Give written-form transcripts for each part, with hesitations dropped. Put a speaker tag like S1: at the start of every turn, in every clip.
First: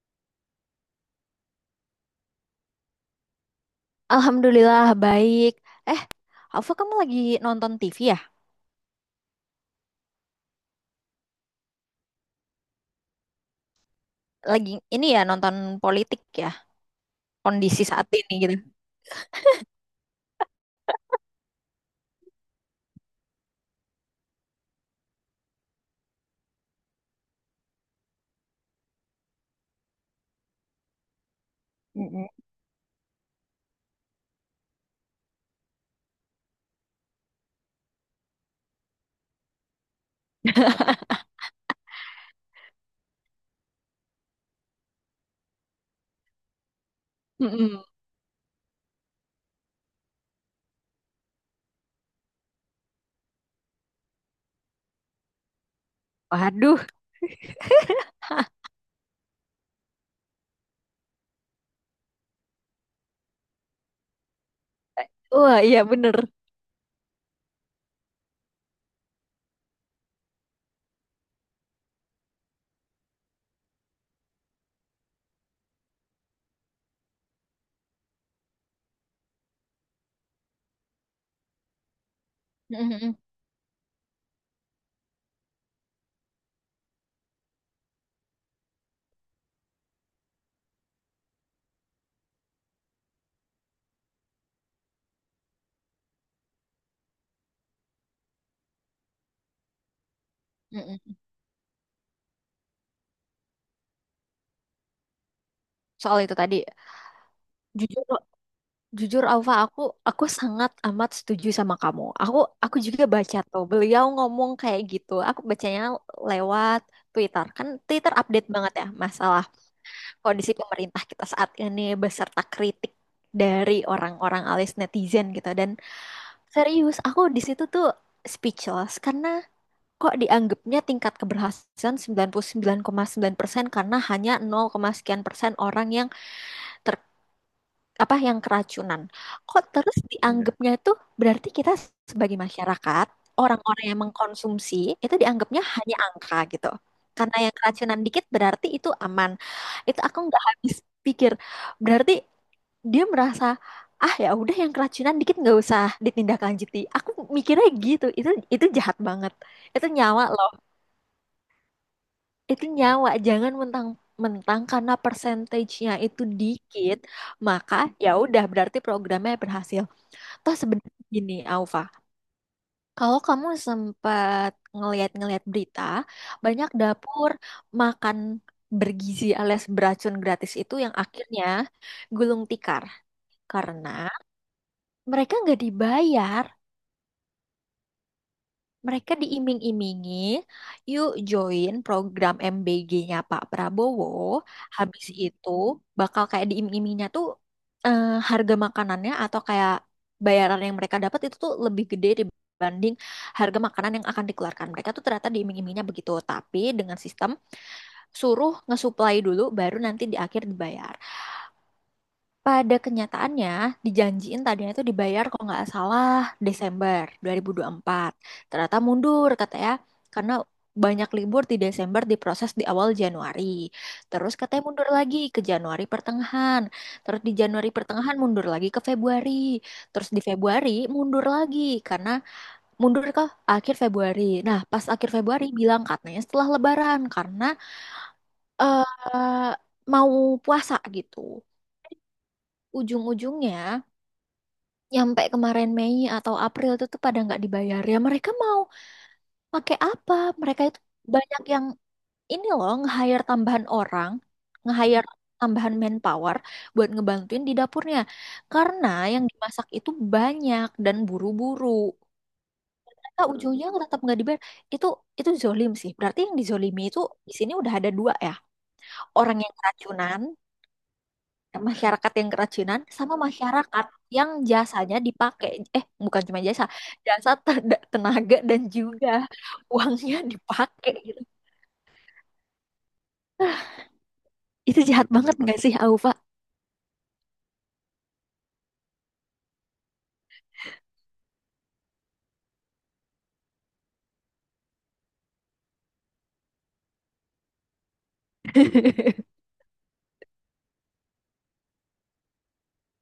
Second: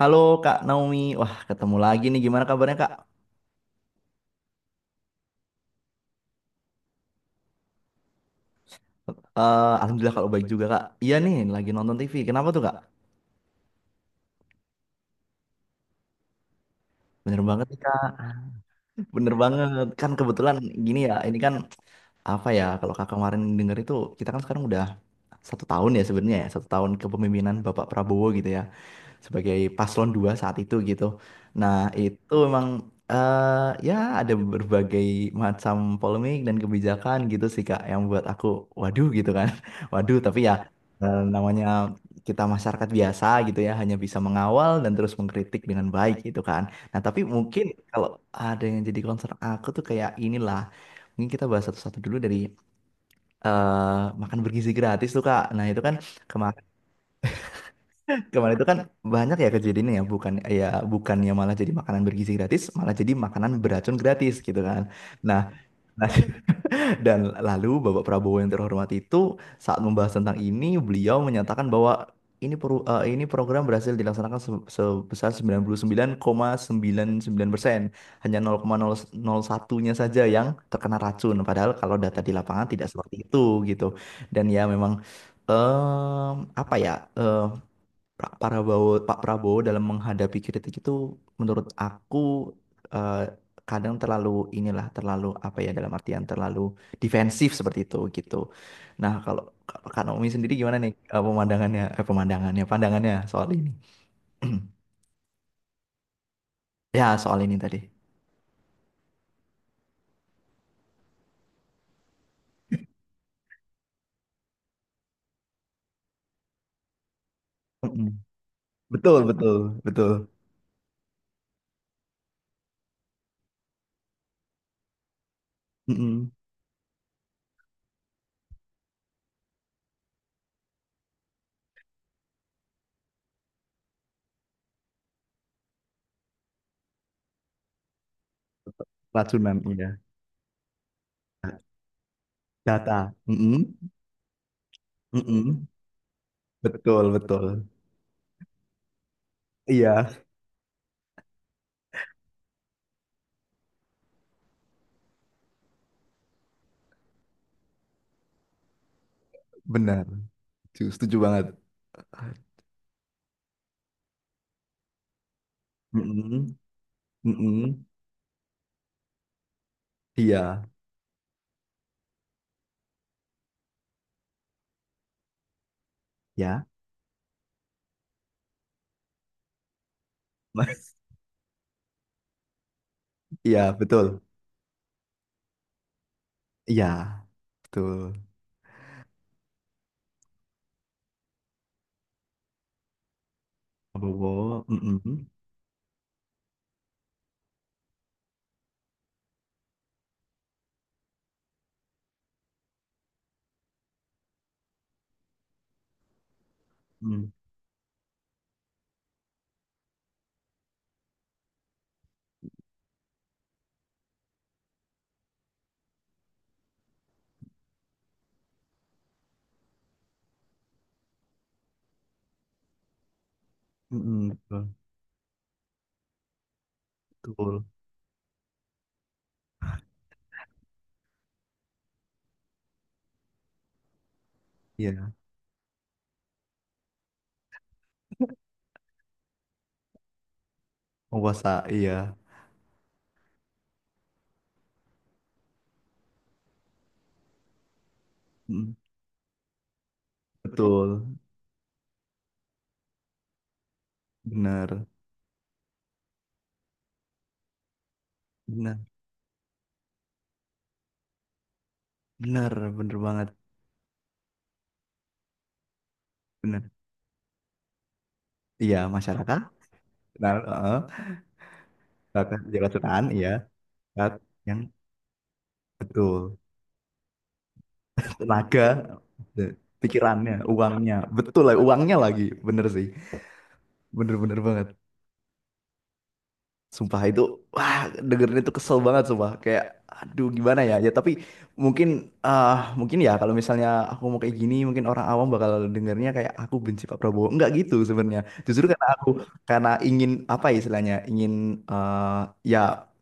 S1: Halo Kak Naomi, wah ketemu lagi nih. Gimana kabarnya Kak?
S2: Alhamdulillah baik. Alfa, kamu lagi nonton TV ya?
S1: Alhamdulillah kalau baik juga Kak. Iya nih, lagi nonton TV. Kenapa tuh Kak?
S2: Lagi ini ya, nonton politik ya?
S1: Bener banget nih
S2: Kondisi saat
S1: Kak.
S2: ini gitu.
S1: Bener banget. Kan kebetulan gini ya, ini kan apa ya? Kalau Kakak kemarin denger itu, kita kan sekarang udah satu tahun ya sebenarnya ya, satu tahun kepemimpinan Bapak Prabowo gitu ya, sebagai paslon dua saat itu gitu. Nah,
S2: Mm-mm.
S1: itu memang eh ya ada berbagai macam polemik dan kebijakan gitu sih Kak yang buat aku waduh gitu kan. Waduh, tapi ya namanya kita masyarakat biasa gitu ya hanya bisa mengawal dan terus mengkritik dengan baik gitu kan. Nah, tapi mungkin
S2: Mm-mm.
S1: kalau ada yang jadi concern aku tuh kayak inilah. Mungkin kita bahas satu-satu dulu dari makan bergizi gratis tuh Kak. Nah, itu kan kemarin.
S2: Waduh.
S1: Kemarin itu kan banyak ya kejadiannya ya, bukan ya bukannya malah jadi makanan bergizi gratis, malah jadi makanan beracun gratis gitu kan. Nah,
S2: Wah, iya
S1: nah,
S2: bener.
S1: dan lalu Bapak Prabowo yang terhormat itu saat membahas tentang ini, beliau menyatakan bahwa ini program berhasil dilaksanakan sebesar 99,99%. Hanya 0,001-nya saja yang terkena racun. Padahal kalau data di lapangan tidak seperti
S2: Mm-mm.
S1: itu gitu. Dan ya memang em, apa ya? eh, Pak Prabowo dalam menghadapi kritik itu menurut aku eh, kadang terlalu inilah, terlalu apa ya, dalam artian terlalu defensif seperti itu gitu. Nah, kalau kalau Kak Naomi sendiri gimana nih,
S2: Mm-mm.
S1: eh pemandangannya pandangannya soal ini?
S2: Soal itu tadi,
S1: Ya, soal ini tadi.
S2: jujur jujur Alfa, aku sangat amat setuju sama kamu. Aku juga baca tuh beliau ngomong kayak gitu. Aku bacanya lewat Twitter. Kan
S1: Mm-mm.
S2: Twitter update banget ya,
S1: Betul,
S2: masalah
S1: betul, betul.
S2: kondisi pemerintah kita saat ini beserta kritik dari orang-orang alias netizen gitu, dan
S1: Mm-mm.
S2: serius aku di situ tuh speechless karena kok dianggapnya tingkat keberhasilan 99,9% karena hanya 0, sekian persen orang yang ter apa, yang keracunan.
S1: Racunan,
S2: Kok
S1: iya.
S2: terus, iya, dianggapnya itu berarti kita sebagai masyarakat,
S1: Data.
S2: orang-orang
S1: Mm-mm.
S2: yang mengkonsumsi itu dianggapnya
S1: Mm-mm.
S2: hanya angka gitu.
S1: Betul,
S2: Karena yang
S1: betul.
S2: keracunan dikit berarti itu aman. Itu
S1: Iya,
S2: aku nggak habis pikir. Berarti dia merasa, ah ya udah, yang keracunan dikit nggak usah ditindaklanjuti. Aku mikirnya gitu. Itu jahat banget. Itu
S1: benar.
S2: nyawa loh.
S1: Setuju, setuju banget.
S2: Itu nyawa. Jangan mentang mentang karena persentasenya itu
S1: Mm-mm.
S2: dikit maka
S1: Mm-mm.
S2: ya udah berarti programnya berhasil. Toh
S1: Iya.
S2: sebenarnya gini, Aufa, kalau kamu sempat ngeliat-ngeliat berita,
S1: Ya,
S2: banyak dapur makan bergizi alias beracun gratis itu
S1: mas.
S2: yang akhirnya gulung tikar
S1: Iya
S2: karena
S1: betul.
S2: mereka nggak dibayar.
S1: Iya, betul.
S2: Mereka diiming-imingi, yuk join program MBG-nya Pak Prabowo.
S1: Prabowo,
S2: Habis
S1: mm-mm,
S2: itu bakal kayak diiming-imingnya tuh, eh, harga makanannya atau kayak bayaran yang mereka dapat itu tuh lebih gede dibanding harga makanan yang akan dikeluarkan. Mereka tuh ternyata diiming-imingnya begitu, tapi dengan sistem
S1: mm,
S2: suruh ngesuplai dulu baru nanti di akhir dibayar. Pada kenyataannya, dijanjiin tadinya itu dibayar kalau nggak salah Desember 2024. Ternyata mundur katanya karena banyak libur di Desember, diproses di awal Januari.
S1: mm-mm,
S2: Terus
S1: betul,
S2: katanya mundur lagi ke Januari pertengahan. Terus di
S1: betul.
S2: Januari pertengahan mundur lagi ke Februari. Terus di Februari mundur lagi karena mundur ke akhir Februari. Nah, pas akhir
S1: Iya,
S2: Februari bilang katanya setelah Lebaran karena eh mau puasa gitu.
S1: penguasa, iya,
S2: Ujung-ujungnya nyampe kemarin Mei atau April itu tuh pada nggak dibayar. Ya mereka mau
S1: mm,
S2: pakai apa? Mereka itu
S1: betul,
S2: banyak yang ini loh, nge-hire tambahan orang,
S1: benar,
S2: nge-hire tambahan manpower buat ngebantuin di dapurnya
S1: benar,
S2: karena yang dimasak itu banyak dan buru-buru,
S1: benar, benar
S2: mereka
S1: banget,
S2: ujungnya tetap nggak dibayar. Itu itu zolim sih. Berarti yang
S1: benar.
S2: dizolimi itu di sini udah ada dua ya,
S1: Iya,
S2: orang
S1: masyarakat,
S2: yang keracunan,
S1: benar, heeh.
S2: masyarakat yang
S1: Masyarakat
S2: kerajinan
S1: jabatan,
S2: sama
S1: iya,
S2: masyarakat
S1: masyarakat
S2: yang
S1: yang
S2: jasanya dipakai. Bukan
S1: betul,
S2: cuma jasa, jasa tenaga dan
S1: tenaga,
S2: juga
S1: eh,
S2: uangnya
S1: pikirannya,
S2: dipakai
S1: uangnya,
S2: gitu.
S1: betul lah, uangnya lagi, bener sih, bener-bener banget.
S2: Itu jahat banget nggak sih, Aufa?
S1: Sumpah itu, wah dengerin itu kesel banget sumpah. Kayak, aduh gimana ya. Ya tapi mungkin, mungkin ya, kalau misalnya aku mau kayak gini, mungkin orang awam bakal dengernya kayak aku benci Pak Prabowo. Enggak gitu sebenarnya. Justru karena ingin apa ya istilahnya, ingin eh, ya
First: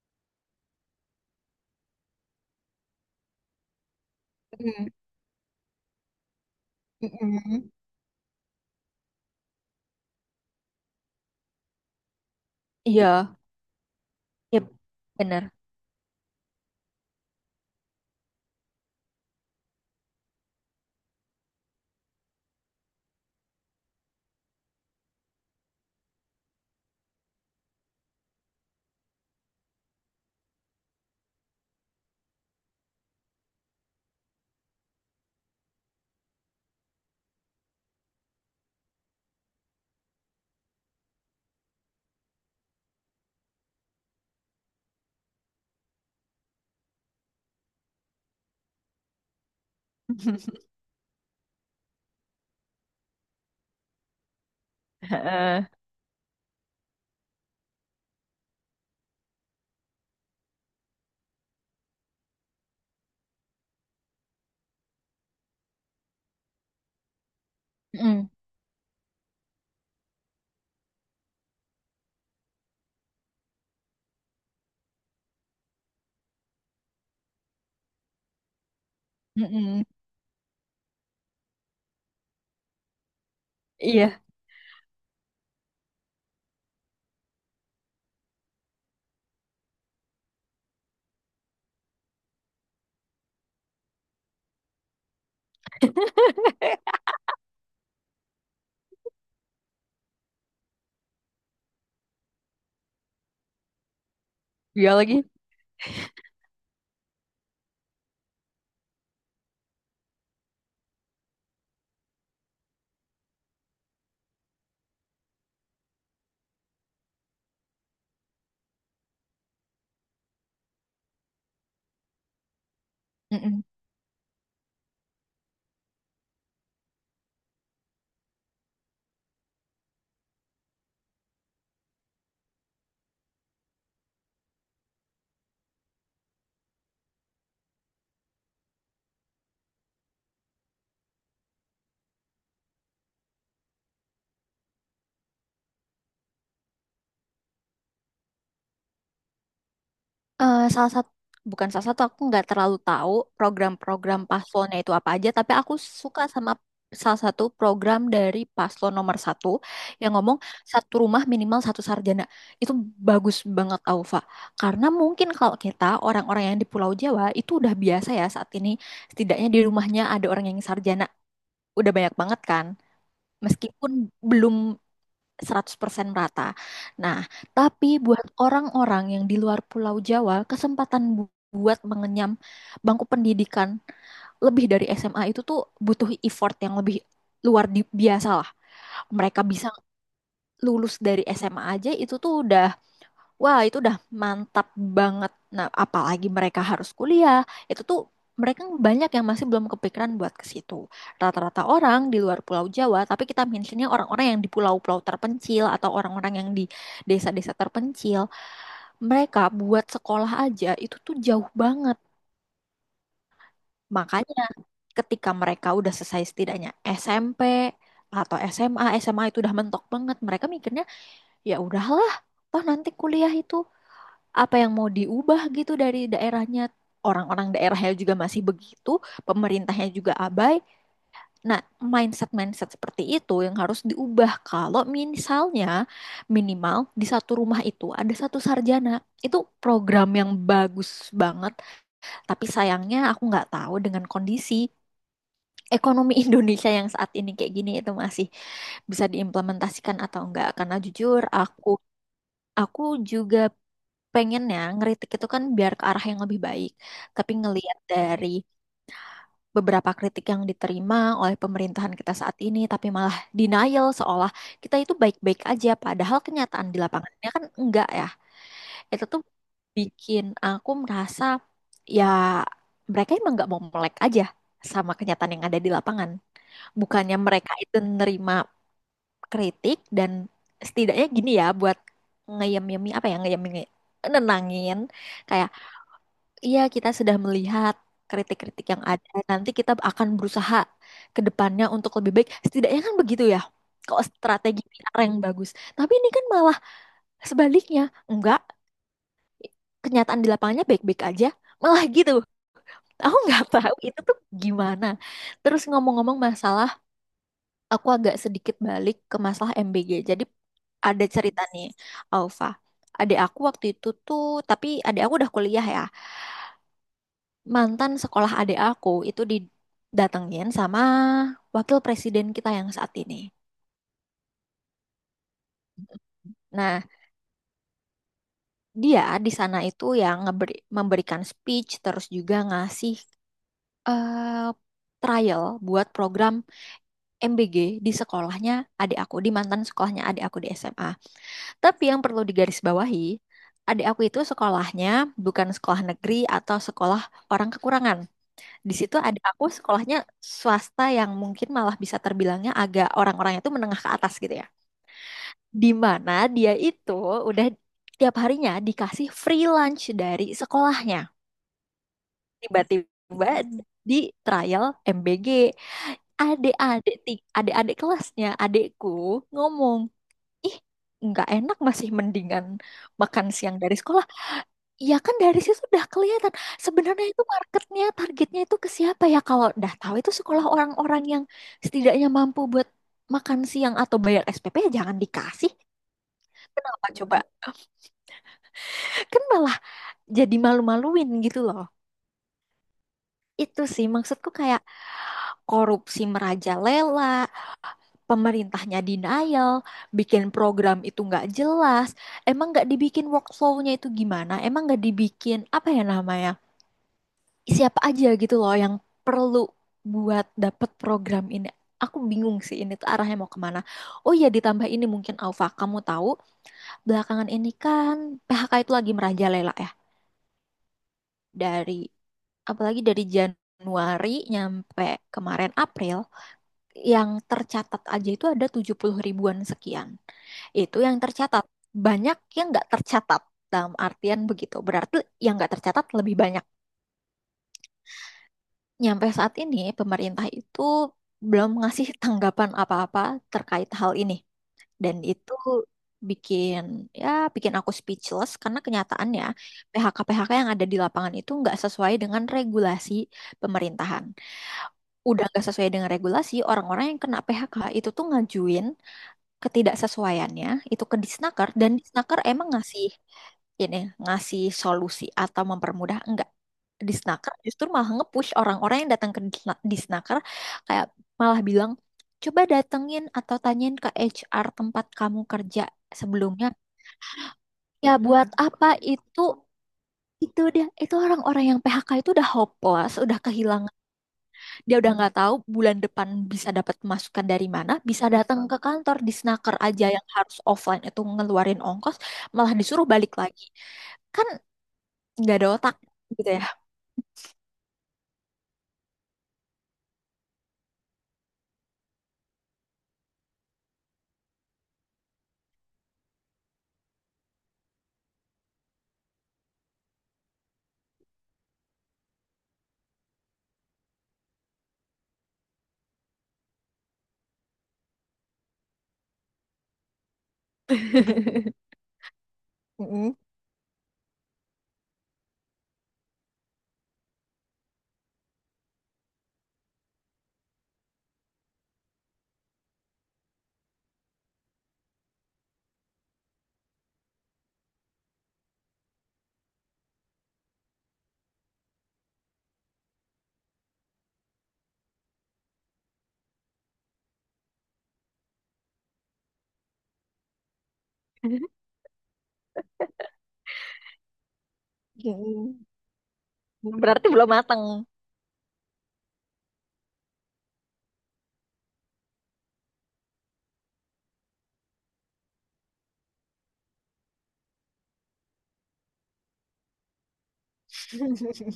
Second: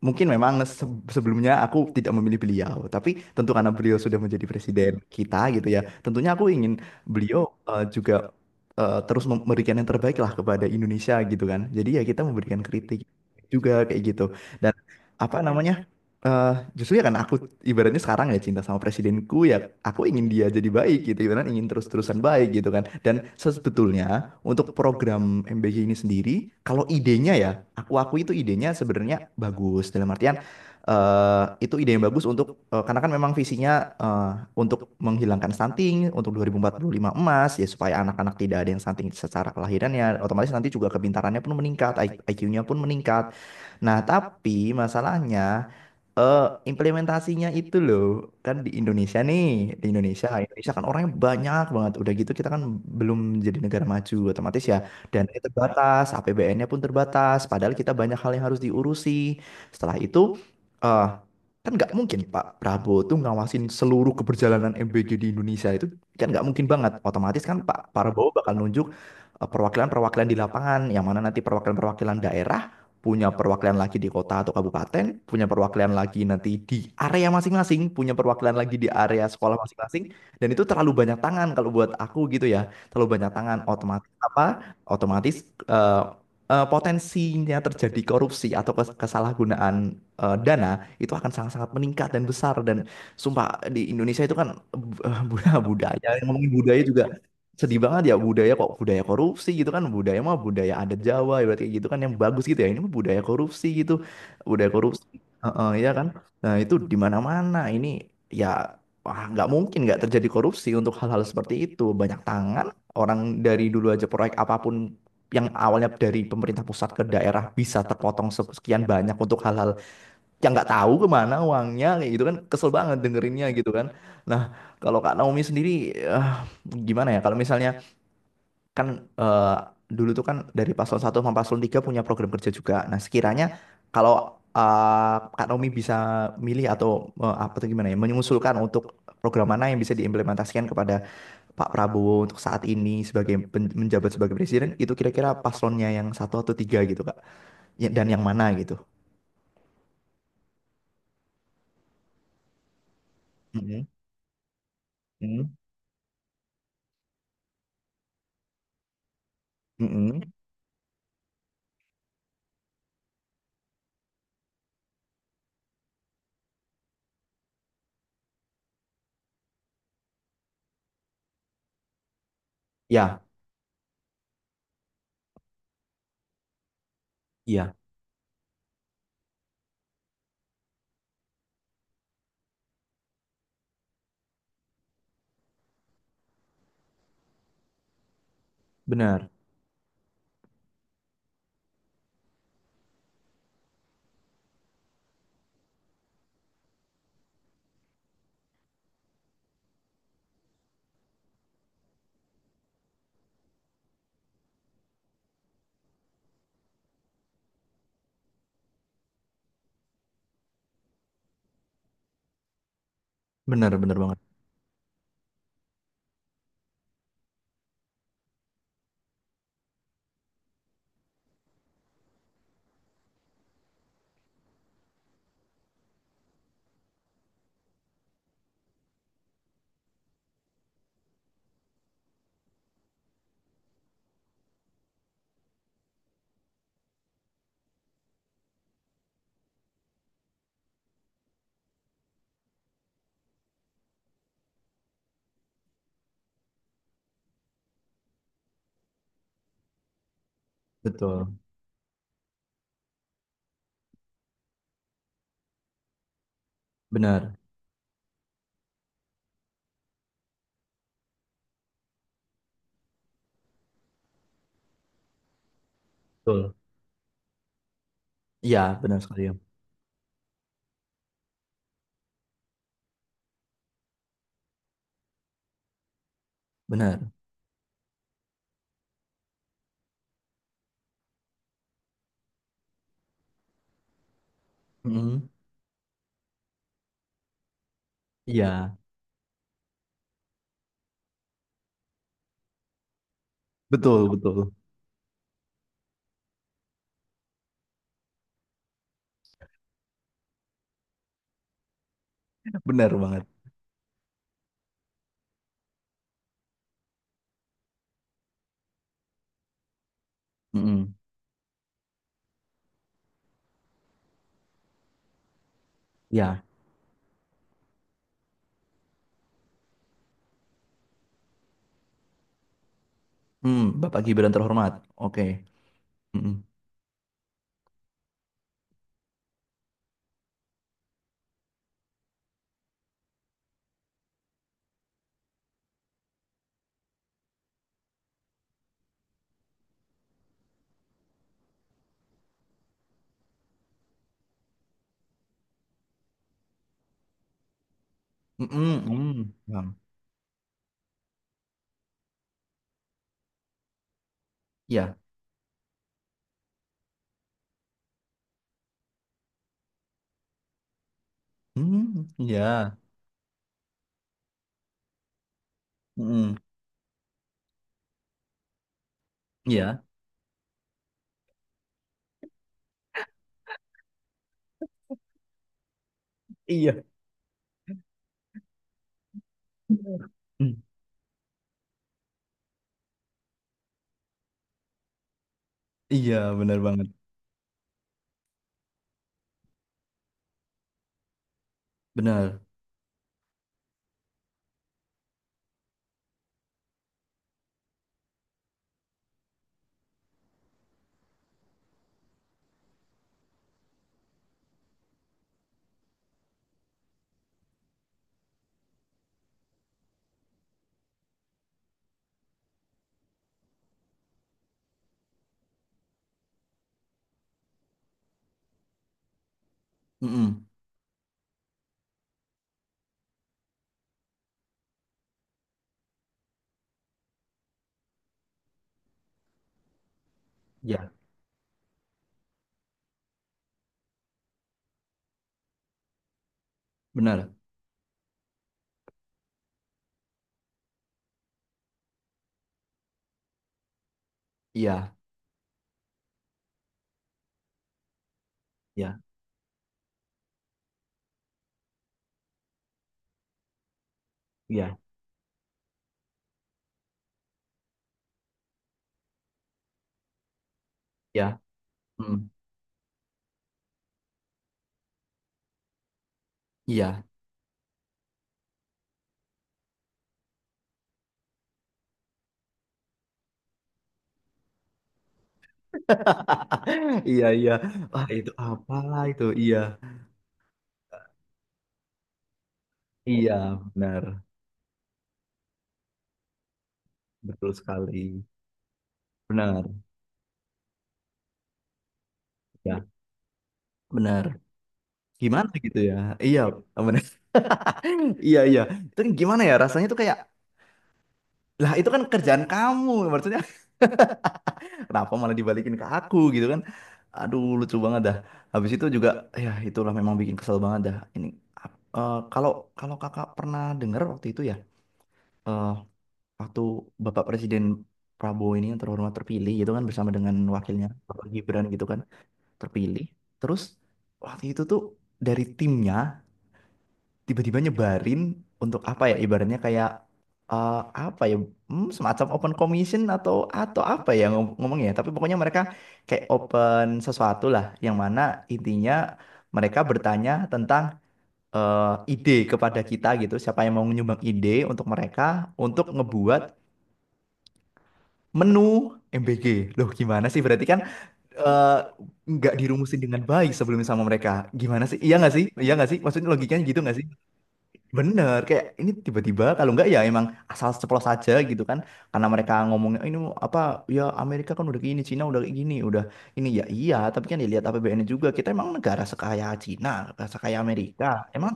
S1: mungkin memang sebelumnya aku tidak memilih beliau. Tapi tentu karena beliau sudah menjadi
S2: Mm,
S1: presiden kita gitu ya. Tentunya aku ingin beliau
S2: mm-mm.
S1: juga terus memberikan yang terbaik lah kepada Indonesia gitu kan. Jadi ya kita memberikan kritik
S2: Iya,
S1: juga kayak gitu,
S2: iya,
S1: dan apa
S2: bener.
S1: namanya, justru ya kan aku, ibaratnya sekarang ya cinta sama presidenku, ya aku ingin dia jadi baik gitu, ibaratnya ingin terus-terusan baik gitu kan. Dan sebetulnya untuk program MBG ini sendiri, kalau idenya ya, aku itu idenya sebenarnya bagus dalam artian itu ide yang bagus untuk, karena kan memang visinya untuk menghilangkan stunting untuk 2045 emas ya, supaya anak-anak tidak ada yang stunting. Secara kelahirannya otomatis nanti juga kepintarannya pun meningkat, IQ-nya pun meningkat. Nah, tapi masalahnya eh implementasinya itu loh, kan di Indonesia nih, Indonesia kan orangnya banyak banget. Udah gitu kita kan belum jadi negara maju otomatis ya. Dan itu
S2: Heeh.
S1: terbatas, APBN-nya pun terbatas. Padahal kita banyak hal yang harus diurusi. Setelah itu, eh kan nggak mungkin Pak Prabowo tuh ngawasin seluruh keberjalanan MBG di Indonesia itu, kan nggak mungkin banget. Otomatis kan Pak
S2: Mm-mm.
S1: Prabowo bakal nunjuk perwakilan-perwakilan di lapangan, yang mana nanti perwakilan-perwakilan daerah punya perwakilan lagi di kota atau kabupaten, punya perwakilan lagi nanti di area masing-masing, punya perwakilan lagi di area sekolah
S2: Mm-mm.
S1: masing-masing, dan itu terlalu banyak tangan kalau buat aku gitu ya, terlalu banyak tangan otomatis
S2: Iya,
S1: apa? Otomatis eh, potensinya terjadi korupsi atau kesalahgunaan dana itu akan sangat-sangat meningkat dan besar. Dan sumpah di Indonesia itu kan, eh, bu- budaya, yang ngomongin budaya juga sedih banget ya, budaya kok budaya korupsi gitu kan. Budaya mah budaya adat Jawa ya berarti gitu kan yang bagus gitu ya, ini mah budaya korupsi gitu, budaya
S2: dia
S1: korupsi.
S2: lagi.
S1: Heeh, ya kan, nah itu di mana-mana ini ya. Wah, nggak mungkin nggak terjadi korupsi untuk hal-hal seperti itu, banyak tangan orang. Dari dulu aja proyek apapun yang awalnya dari pemerintah pusat ke daerah bisa terpotong sekian banyak untuk hal-hal yang nggak tahu kemana uangnya, kayak gitu kan kesel banget dengerinnya gitu kan. Nah, kalau Kak Naomi sendiri eh, gimana ya kalau misalnya kan, eh, dulu tuh kan dari paslon satu sama paslon 3 punya program kerja juga. Nah, sekiranya kalau Kak Naomi bisa milih atau apa tuh gimana ya, mengusulkan untuk program mana yang bisa diimplementasikan kepada Pak Prabowo untuk saat ini sebagai menjabat sebagai presiden, itu kira-kira paslonnya yang satu atau tiga gitu, Kak. Ya, dan yang mana gitu.
S2: Eh, salah satu bukan salah satu, aku nggak terlalu tahu
S1: Mm-mm,
S2: program-program paslonnya itu apa aja,
S1: mm-mm,
S2: tapi aku suka sama salah satu program dari paslon nomor satu yang
S1: mm-mm.
S2: ngomong satu rumah minimal satu sarjana. Itu bagus banget, Aufa, karena mungkin kalau kita orang-orang yang di Pulau Jawa itu udah biasa ya, saat ini setidaknya di rumahnya ada orang yang sarjana udah banyak banget kan,
S1: Ya,
S2: meskipun belum 100% merata. Nah,
S1: iya,
S2: tapi buat orang-orang yang di luar Pulau Jawa, kesempatan buat mengenyam bangku pendidikan lebih dari SMA itu tuh butuh effort yang lebih luar biasa lah.
S1: benar.
S2: Mereka bisa lulus dari SMA aja itu tuh udah, wah, itu udah mantap banget. Nah, apalagi mereka harus kuliah. Itu tuh mereka banyak yang masih belum kepikiran buat ke situ. Rata-rata orang di luar Pulau Jawa, tapi kita mentionnya orang-orang yang di pulau-pulau terpencil atau orang-orang yang di desa-desa terpencil, mereka buat sekolah aja itu tuh jauh banget.
S1: Benar, benar banget.
S2: Makanya ketika mereka udah selesai setidaknya SMP atau SMA, SMA itu udah mentok banget. Mereka mikirnya, ya udahlah, toh nanti kuliah itu, apa yang mau diubah gitu dari daerahnya? Orang-orang daerahnya juga masih begitu, pemerintahnya juga abai. Nah, mindset-mindset seperti itu yang harus diubah kalau misalnya minimal di satu rumah itu ada satu sarjana. Itu program yang bagus banget, tapi sayangnya aku nggak tahu dengan kondisi ekonomi Indonesia yang saat ini kayak gini itu masih bisa diimplementasikan atau enggak, karena jujur,
S1: Betul.
S2: aku juga pengennya ngeritik itu kan biar ke arah yang lebih baik. Tapi
S1: Benar.
S2: ngelihat dari beberapa kritik yang diterima oleh pemerintahan kita saat ini, tapi malah denial seolah kita itu baik-baik aja, padahal
S1: Betul.
S2: kenyataan di lapangannya kan enggak ya.
S1: Iya, benar
S2: Itu
S1: sekali,
S2: tuh
S1: ya.
S2: bikin aku merasa, ya, mereka emang nggak mau melek aja sama kenyataan yang ada di lapangan.
S1: Benar.
S2: Bukannya mereka itu nerima kritik dan setidaknya gini ya, buat ngeyem-yemi, apa ya, ngeyem, nenangin,
S1: Mm-mm.
S2: kayak, iya, kita sudah melihat kritik-kritik
S1: Iya.
S2: yang ada, nanti kita akan berusaha ke depannya untuk lebih baik. Setidaknya kan begitu ya. Kalau
S1: Betul, betul.
S2: strategi PR yang bagus. Tapi ini kan malah sebaliknya. Enggak, kenyataan di lapangannya baik-baik aja. Malah gitu.
S1: Benar
S2: Aku
S1: banget.
S2: nggak tahu itu tuh gimana. Terus ngomong-ngomong masalah, aku agak sedikit balik ke masalah MBG. Jadi
S1: Mm-mm.
S2: ada cerita nih, Alfa. Adik aku waktu itu tuh, tapi adik aku udah kuliah ya,
S1: Ya.
S2: mantan sekolah adik aku itu didatengin sama wakil presiden kita yang saat ini.
S1: Mm, Bapak Gibran terhormat. Oke. Mm-mm.
S2: Nah, dia di sana itu yang memberikan speech terus juga ngasih, eh, trial buat program MBG di sekolahnya adik aku, di mantan sekolahnya adik aku di SMA. Tapi yang perlu digarisbawahi, adik aku itu sekolahnya bukan sekolah negeri atau sekolah orang kekurangan. Di
S1: Mm-mm,
S2: situ ada
S1: mm.
S2: aku,
S1: Paham.
S2: sekolahnya swasta yang mungkin malah bisa terbilangnya agak orang-orangnya itu menengah ke atas gitu ya.
S1: Ya.
S2: Di mana dia itu udah tiap harinya dikasih free lunch dari sekolahnya.
S1: Mm, ya.
S2: Tiba-tiba di trial MBG,
S1: Mm-mm.
S2: adik-adik kelasnya adikku ngomong,
S1: Ya.
S2: "Ih, nggak enak, masih mendingan makan siang dari sekolah." Ya kan dari situ udah kelihatan
S1: Iya.
S2: sebenarnya itu marketnya, targetnya itu ke siapa ya? Kalau udah tahu itu sekolah
S1: Mm.
S2: orang-orang yang setidaknya mampu buat makan siang atau bayar SPP, ya jangan dikasih.
S1: Iya, benar banget.
S2: Kenapa coba? Kan malah jadi malu-maluin gitu loh.
S1: Benar.
S2: Itu sih maksudku, kayak korupsi merajalela, pemerintahnya denial, bikin program itu nggak jelas, emang nggak dibikin workflow-nya itu gimana, emang nggak dibikin apa ya namanya, siapa aja gitu loh yang perlu buat dapet program ini. Aku bingung sih, ini tuh arahnya mau kemana. Oh ya, ditambah ini mungkin, Alfa, kamu tahu belakangan ini kan PHK itu lagi merajalela ya.
S1: Mm-mm.
S2: Dari apalagi dari Januari nyampe kemarin April, yang tercatat aja itu ada 70.000-an sekian. Itu
S1: Ya,
S2: yang tercatat. Banyak yang nggak tercatat, dalam artian begitu. Berarti yang nggak tercatat lebih banyak.
S1: benar.
S2: Nyampe saat ini, pemerintah itu belum ngasih tanggapan apa-apa terkait hal ini.
S1: Iya,
S2: Dan itu bikin, ya bikin aku speechless karena
S1: ya,
S2: kenyataannya PHK-PHK yang ada di lapangan itu nggak sesuai dengan regulasi pemerintahan.
S1: iya,
S2: Udah nggak sesuai dengan regulasi, orang-orang yang kena PHK itu tuh ngajuin ketidaksesuaiannya itu ke
S1: ya.
S2: Disnaker, dan Disnaker
S1: Mm-mm.
S2: emang ngasih ini ngasih solusi atau mempermudah enggak.
S1: Iya.
S2: Disnaker justru malah nge-push orang-orang yang datang ke Disnaker, kayak malah bilang coba datengin atau tanyain ke HR tempat kamu kerja sebelumnya.
S1: Iya, iya.
S2: Ya
S1: Wah,
S2: buat
S1: itu
S2: apa
S1: apalah
S2: itu?
S1: itu? Iya.
S2: Itu dia, itu orang-orang yang PHK itu udah hopeless, udah
S1: Iya,
S2: kehilangan,
S1: benar.
S2: dia udah nggak tahu bulan depan bisa dapat masukan dari
S1: Betul
S2: mana, bisa
S1: sekali.
S2: datang ke kantor di snaker
S1: Benar,
S2: aja yang harus offline itu ngeluarin ongkos, malah disuruh
S1: ya.
S2: balik lagi.
S1: Benar.
S2: Kan nggak ada
S1: Gimana
S2: otak
S1: gitu ya?
S2: gitu
S1: Iya,
S2: ya.
S1: benar. Iya, iya. Itu kan gimana ya rasanya tuh, kayak lah itu kan kerjaan kamu maksudnya, kenapa malah dibalikin ke aku gitu kan. Aduh lucu banget dah. Habis itu juga ya, itulah memang bikin kesel banget dah. Ini ap- eh, kalau kalau kakak pernah dengar waktu itu ya, eh, waktu Bapak Presiden Prabowo ini yang terhormat terpilih gitu kan, bersama dengan wakilnya Bapak Gibran gitu kan, terpilih.
S2: Mm-mm.
S1: Terus waktu itu tuh dari timnya tiba-tiba nyebarin untuk apa ya, ibaratnya kayak, eh, apa ya, semacam open commission atau apa ya ngom- ngomongnya, tapi pokoknya mereka kayak open sesuatu lah, yang mana intinya mereka bertanya tentang ide kepada kita gitu, siapa yang mau menyumbang ide untuk mereka untuk ngebuat menu MBG. Loh gimana sih berarti kan, eh, nggak dirumusin dengan baik sebelumnya sama mereka? Gimana sih, iya nggak sih, iya nggak sih, maksudnya logikanya gitu nggak
S2: Berarti
S1: sih?
S2: belum matang.
S1: Bener, kayak ini tiba-tiba, kalau enggak ya emang asal ceplos aja gitu kan. Karena mereka ngomongnya ini apa ya, Amerika kan udah kayak gini, Cina udah kayak gini, udah ini ya iya, tapi kan dilihat APBN-nya juga. Kita emang negara sekaya Cina, negara sekaya Amerika? Emang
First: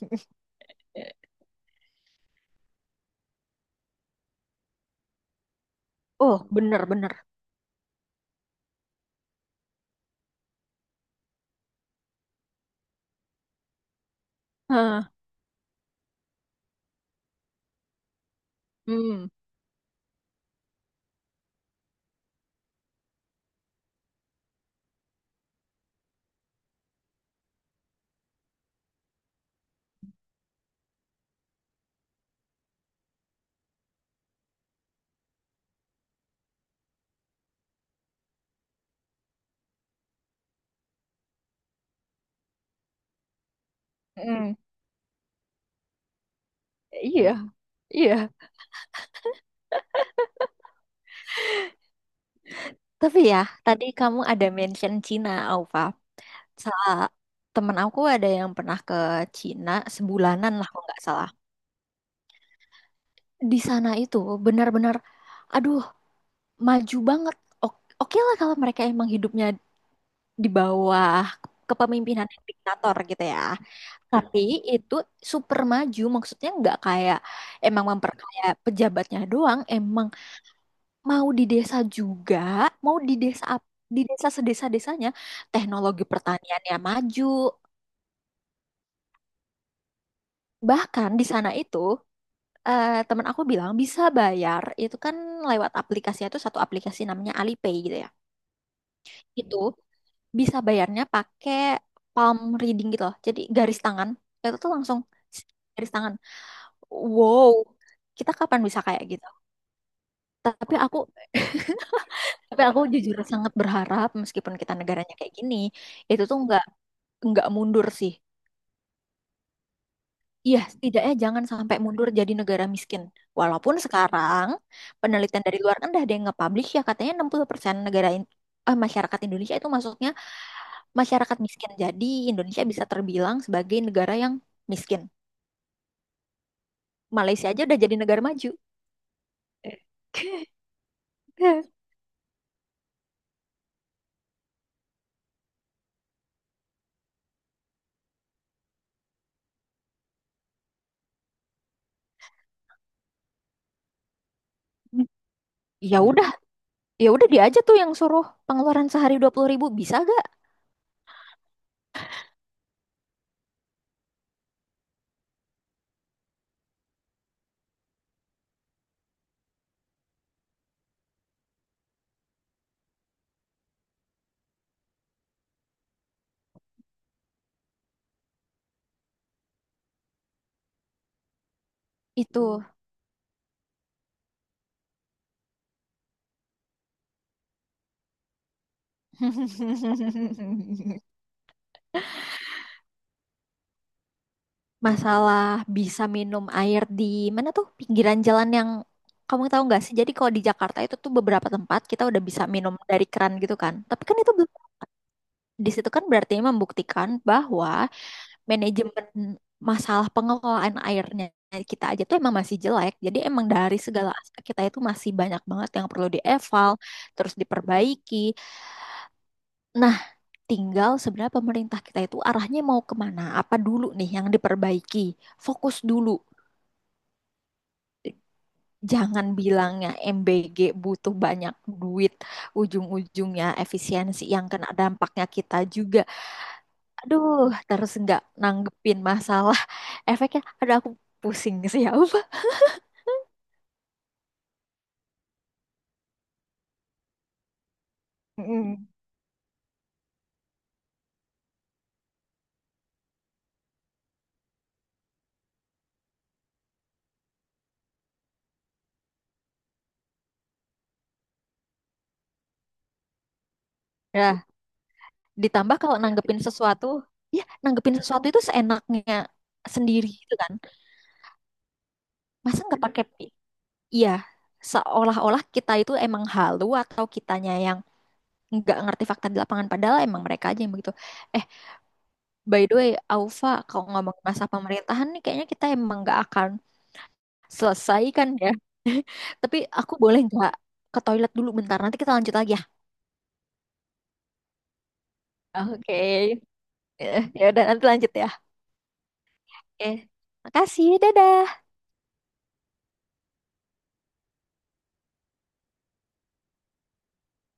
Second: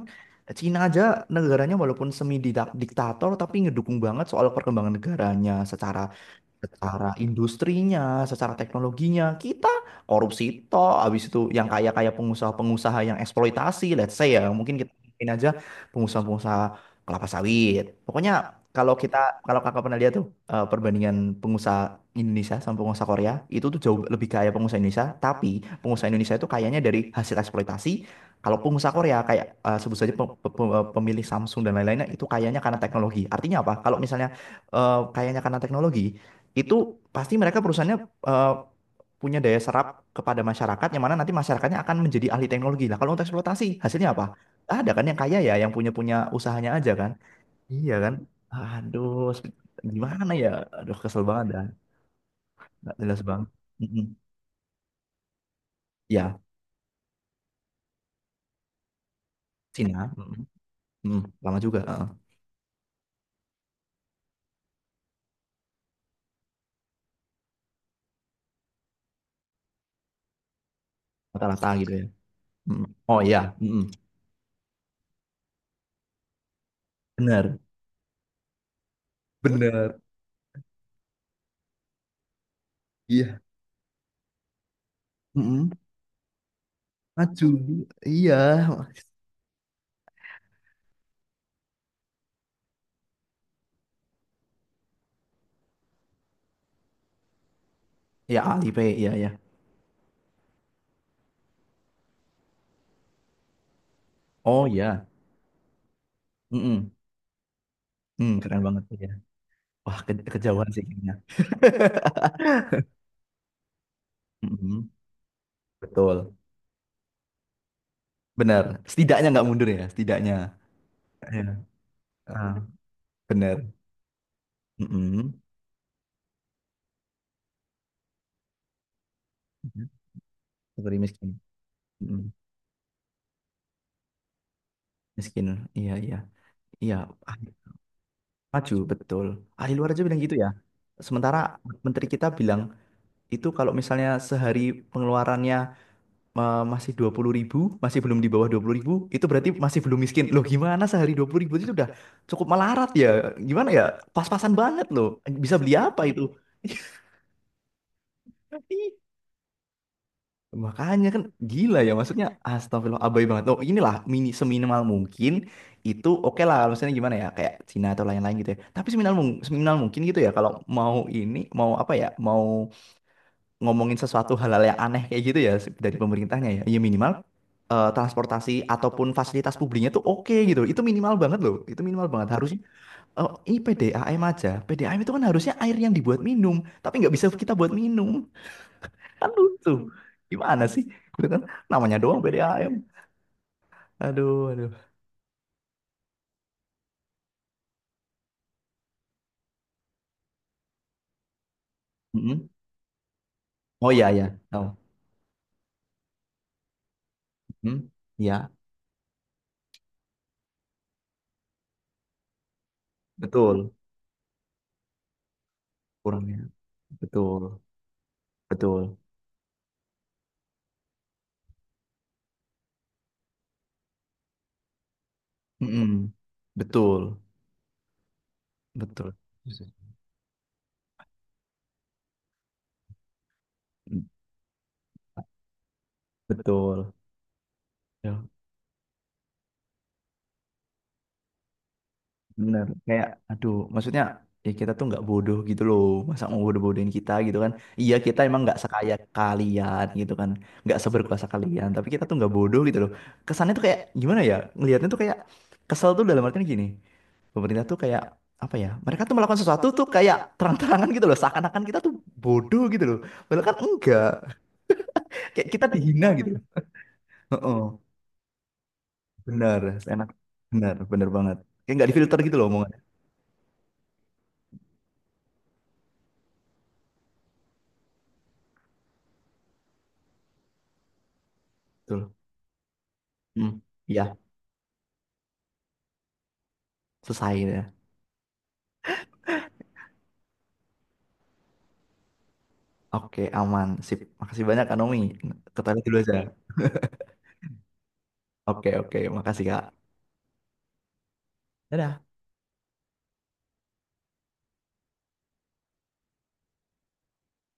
S1: Cina aja negaranya walaupun semi diktator tapi ngedukung banget soal perkembangan negaranya, secara
S2: Oh,
S1: secara
S2: bener-bener.
S1: industrinya, secara teknologinya, kita korupsi toh. Habis itu yang kaya-kaya pengusaha-pengusaha yang eksploitasi, let's say ya, mungkin kita
S2: Hah,
S1: ngomongin aja pengusaha-pengusaha kelapa sawit. Pokoknya
S2: hmm,
S1: kalau kakak pernah lihat tuh perbandingan pengusaha Indonesia sama pengusaha Korea, itu tuh jauh lebih kaya pengusaha Indonesia, tapi pengusaha Indonesia itu kayanya dari hasil eksploitasi, kalau pengusaha Korea kayak, sebut saja pemilik Samsung dan lain-lainnya itu kayaknya karena teknologi. Artinya apa? Kalau misalnya kayaknya karena teknologi, itu pasti mereka perusahaannya eh, punya daya serap kepada masyarakat, yang mana nanti masyarakatnya akan menjadi ahli teknologi lah. Kalau untuk eksploitasi hasilnya apa?
S2: mm-mm.
S1: Nggak ada kan yang kaya ya, yang punya punya usahanya aja kan?
S2: Iya,
S1: Iya kan?
S2: iya.
S1: Aduh, gimana ya? Aduh, kesel banget dah, nggak
S2: Tapi
S1: jelas
S2: ya,
S1: banget.
S2: tadi
S1: Mm-mm.
S2: kamu ada mention Cina, Aufa.
S1: Ya,
S2: Salah, temen aku ada yang pernah ke Cina
S1: Cina, mm-mm.
S2: sebulanan lah kalau nggak
S1: Mm,
S2: salah.
S1: lama juga, heeh.
S2: Di sana itu benar-benar, aduh, maju banget. Oke lah kalau mereka emang hidupnya di bawah
S1: Rata-rata gitu ya.
S2: kepemimpinan yang
S1: Mm.
S2: diktator
S1: Oh
S2: gitu
S1: iya,
S2: ya,
S1: mm-mm.
S2: tapi itu super maju, maksudnya nggak kayak
S1: Bener,
S2: emang memperkaya pejabatnya doang.
S1: bener,
S2: Emang mau di desa juga, mau di
S1: iya,
S2: desa ap- di desa sedesa-desanya
S1: mm-mm.
S2: teknologi pertaniannya maju.
S1: Maju, iya,
S2: Bahkan di sana itu, temen aku bilang bisa bayar itu kan lewat aplikasi, itu satu aplikasi namanya Alipay gitu ya,
S1: ya Alipay, iya ya.
S2: itu bisa bayarnya pakai palm reading gitu loh. Jadi garis tangan itu
S1: Oh
S2: tuh langsung
S1: iya,
S2: garis tangan.
S1: mm-mm.
S2: Wow, kita
S1: Mm,
S2: kapan
S1: keren
S2: bisa
S1: banget.
S2: kayak gitu?
S1: Wah, kejauhan
S2: Tapi
S1: sih
S2: aku
S1: kayaknya.
S2: tapi aku jujur sangat berharap meskipun kita
S1: Mm-mm,
S2: negaranya kayak gini, itu
S1: betul.
S2: tuh nggak mundur sih.
S1: Benar. Setidaknya nggak mundur ya, setidaknya.
S2: Iya, setidaknya
S1: Iya.
S2: jangan sampai mundur jadi
S1: Ah,
S2: negara miskin.
S1: benar.
S2: Walaupun sekarang
S1: Mm-mm.
S2: penelitian dari luar kan udah ada yang nge-publish ya, katanya 60% negara masyarakat Indonesia itu masuknya
S1: Seperti
S2: masyarakat
S1: miskin.
S2: miskin. Jadi
S1: Mm-mm.
S2: Indonesia bisa terbilang sebagai negara yang miskin.
S1: Miskin. Iya, iya. Iya. ahli
S2: Malaysia aja udah jadi negara maju.
S1: Maju, betul. Ahli luar aja bilang gitu ya. Sementara menteri kita bilang itu kalau misalnya sehari pengeluarannya masih 20.000 ribu, masih belum di bawah 20.000 ribu, itu berarti masih belum miskin. Loh gimana sehari 20.000 ribu itu udah cukup melarat ya? Gimana ya? Pas-pasan banget loh. Bisa beli
S2: Ya
S1: apa itu?
S2: udah, ya udah, dia aja tuh yang suruh pengeluaran
S1: Ih,
S2: sehari 20.000 bisa gak?
S1: makanya kan gila ya, maksudnya astagfirullah abai banget. Oh inilah, seminimal mungkin itu oke lah, maksudnya gimana ya kayak Cina atau lain-lain gitu ya. Tapi seminimal mungkin gitu ya, kalau mau ini mau apa ya mau ngomongin sesuatu, hal-hal yang aneh kayak gitu ya, dari pemerintahnya ya. Ya minimal transportasi ataupun fasilitas publiknya tuh oke gitu. Itu minimal banget loh. Itu minimal banget. Harusnya
S2: Itu.
S1: ini PDAM aja. PDAM itu kan harusnya air yang dibuat minum, tapi nggak bisa kita buat minum. Kan lucu. Gimana sih? Gitu kan namanya doang PDAM. Aduh, aduh.
S2: Masalah bisa minum air di mana tuh, pinggiran jalan, yang kamu tahu nggak sih? Jadi kalau di Jakarta itu tuh beberapa tempat kita udah bisa
S1: Mm-mm.
S2: minum dari keran gitu kan.
S1: Oh
S2: Tapi
S1: iya
S2: kan
S1: ya.
S2: itu belum-
S1: Tahu.
S2: di situ kan berarti membuktikan bahwa
S1: Mm. Iya,
S2: manajemen masalah pengelolaan airnya kita aja tuh emang masih jelek. Jadi emang
S1: betul.
S2: dari segala aspek kita itu masih banyak banget yang perlu
S1: Kurangnya.
S2: dieval, terus
S1: Betul.
S2: diperbaiki.
S1: Betul.
S2: Nah, tinggal sebenarnya pemerintah kita itu arahnya mau kemana? Apa dulu nih yang diperbaiki? Fokus
S1: Mm-mm.
S2: dulu.
S1: Betul. Betul.
S2: Jangan bilangnya MBG butuh banyak duit, ujung-ujungnya efisiensi yang kena dampaknya kita juga.
S1: Betul.
S2: Aduh, terus nggak
S1: Ya,
S2: nanggepin masalah efeknya. Aduh, aku pusing sih ya.
S1: bener. Kayak, aduh, maksudnya ya kita tuh nggak bodoh gitu loh. Masa mau bodoh-bodohin kita gitu kan? Iya, kita emang nggak sekaya kalian gitu kan, nggak seberkuasa kalian. Tapi kita tuh nggak bodoh gitu loh. Kesannya tuh kayak gimana ya? Ngelihatnya tuh kayak kesel tuh dalam artian gini. Pemerintah tuh kayak apa ya? Mereka tuh melakukan sesuatu tuh kayak terang-terangan gitu loh. Seakan-akan kita tuh bodoh gitu loh. Padahal kan enggak.
S2: Ya,
S1: Kayak kita
S2: ditambah kalau
S1: dihina gitu.
S2: nanggepin sesuatu, ya
S1: Heeh.
S2: nanggepin sesuatu itu seenaknya
S1: Bener, enak.
S2: sendiri gitu kan.
S1: Bener, bener banget. Kayak nggak difilter gitu loh
S2: Masa
S1: omongannya.
S2: nggak pakai pi- Iya, seolah-olah kita itu emang halu atau kitanya yang nggak ngerti fakta di lapangan padahal emang mereka aja yang begitu. Eh,
S1: Betul.
S2: by the way, Aufa,
S1: Hmm.
S2: kalau
S1: Iya,
S2: ngomong masa pemerintahan nih kayaknya kita emang nggak akan
S1: selesai.
S2: selesai kan ya. Tapi aku boleh nggak ke toilet dulu bentar, nanti kita lanjut lagi ya.
S1: Oke, aman. Sip. Makasih banyak, Kak Nomi. Ke toilet dulu
S2: Oke.
S1: aja.
S2: Eh, ya udah nanti lanjut ya.
S1: Oke, oke. Makasih, Kak.
S2: Oke. Makasih, dadah.
S1: Dadah.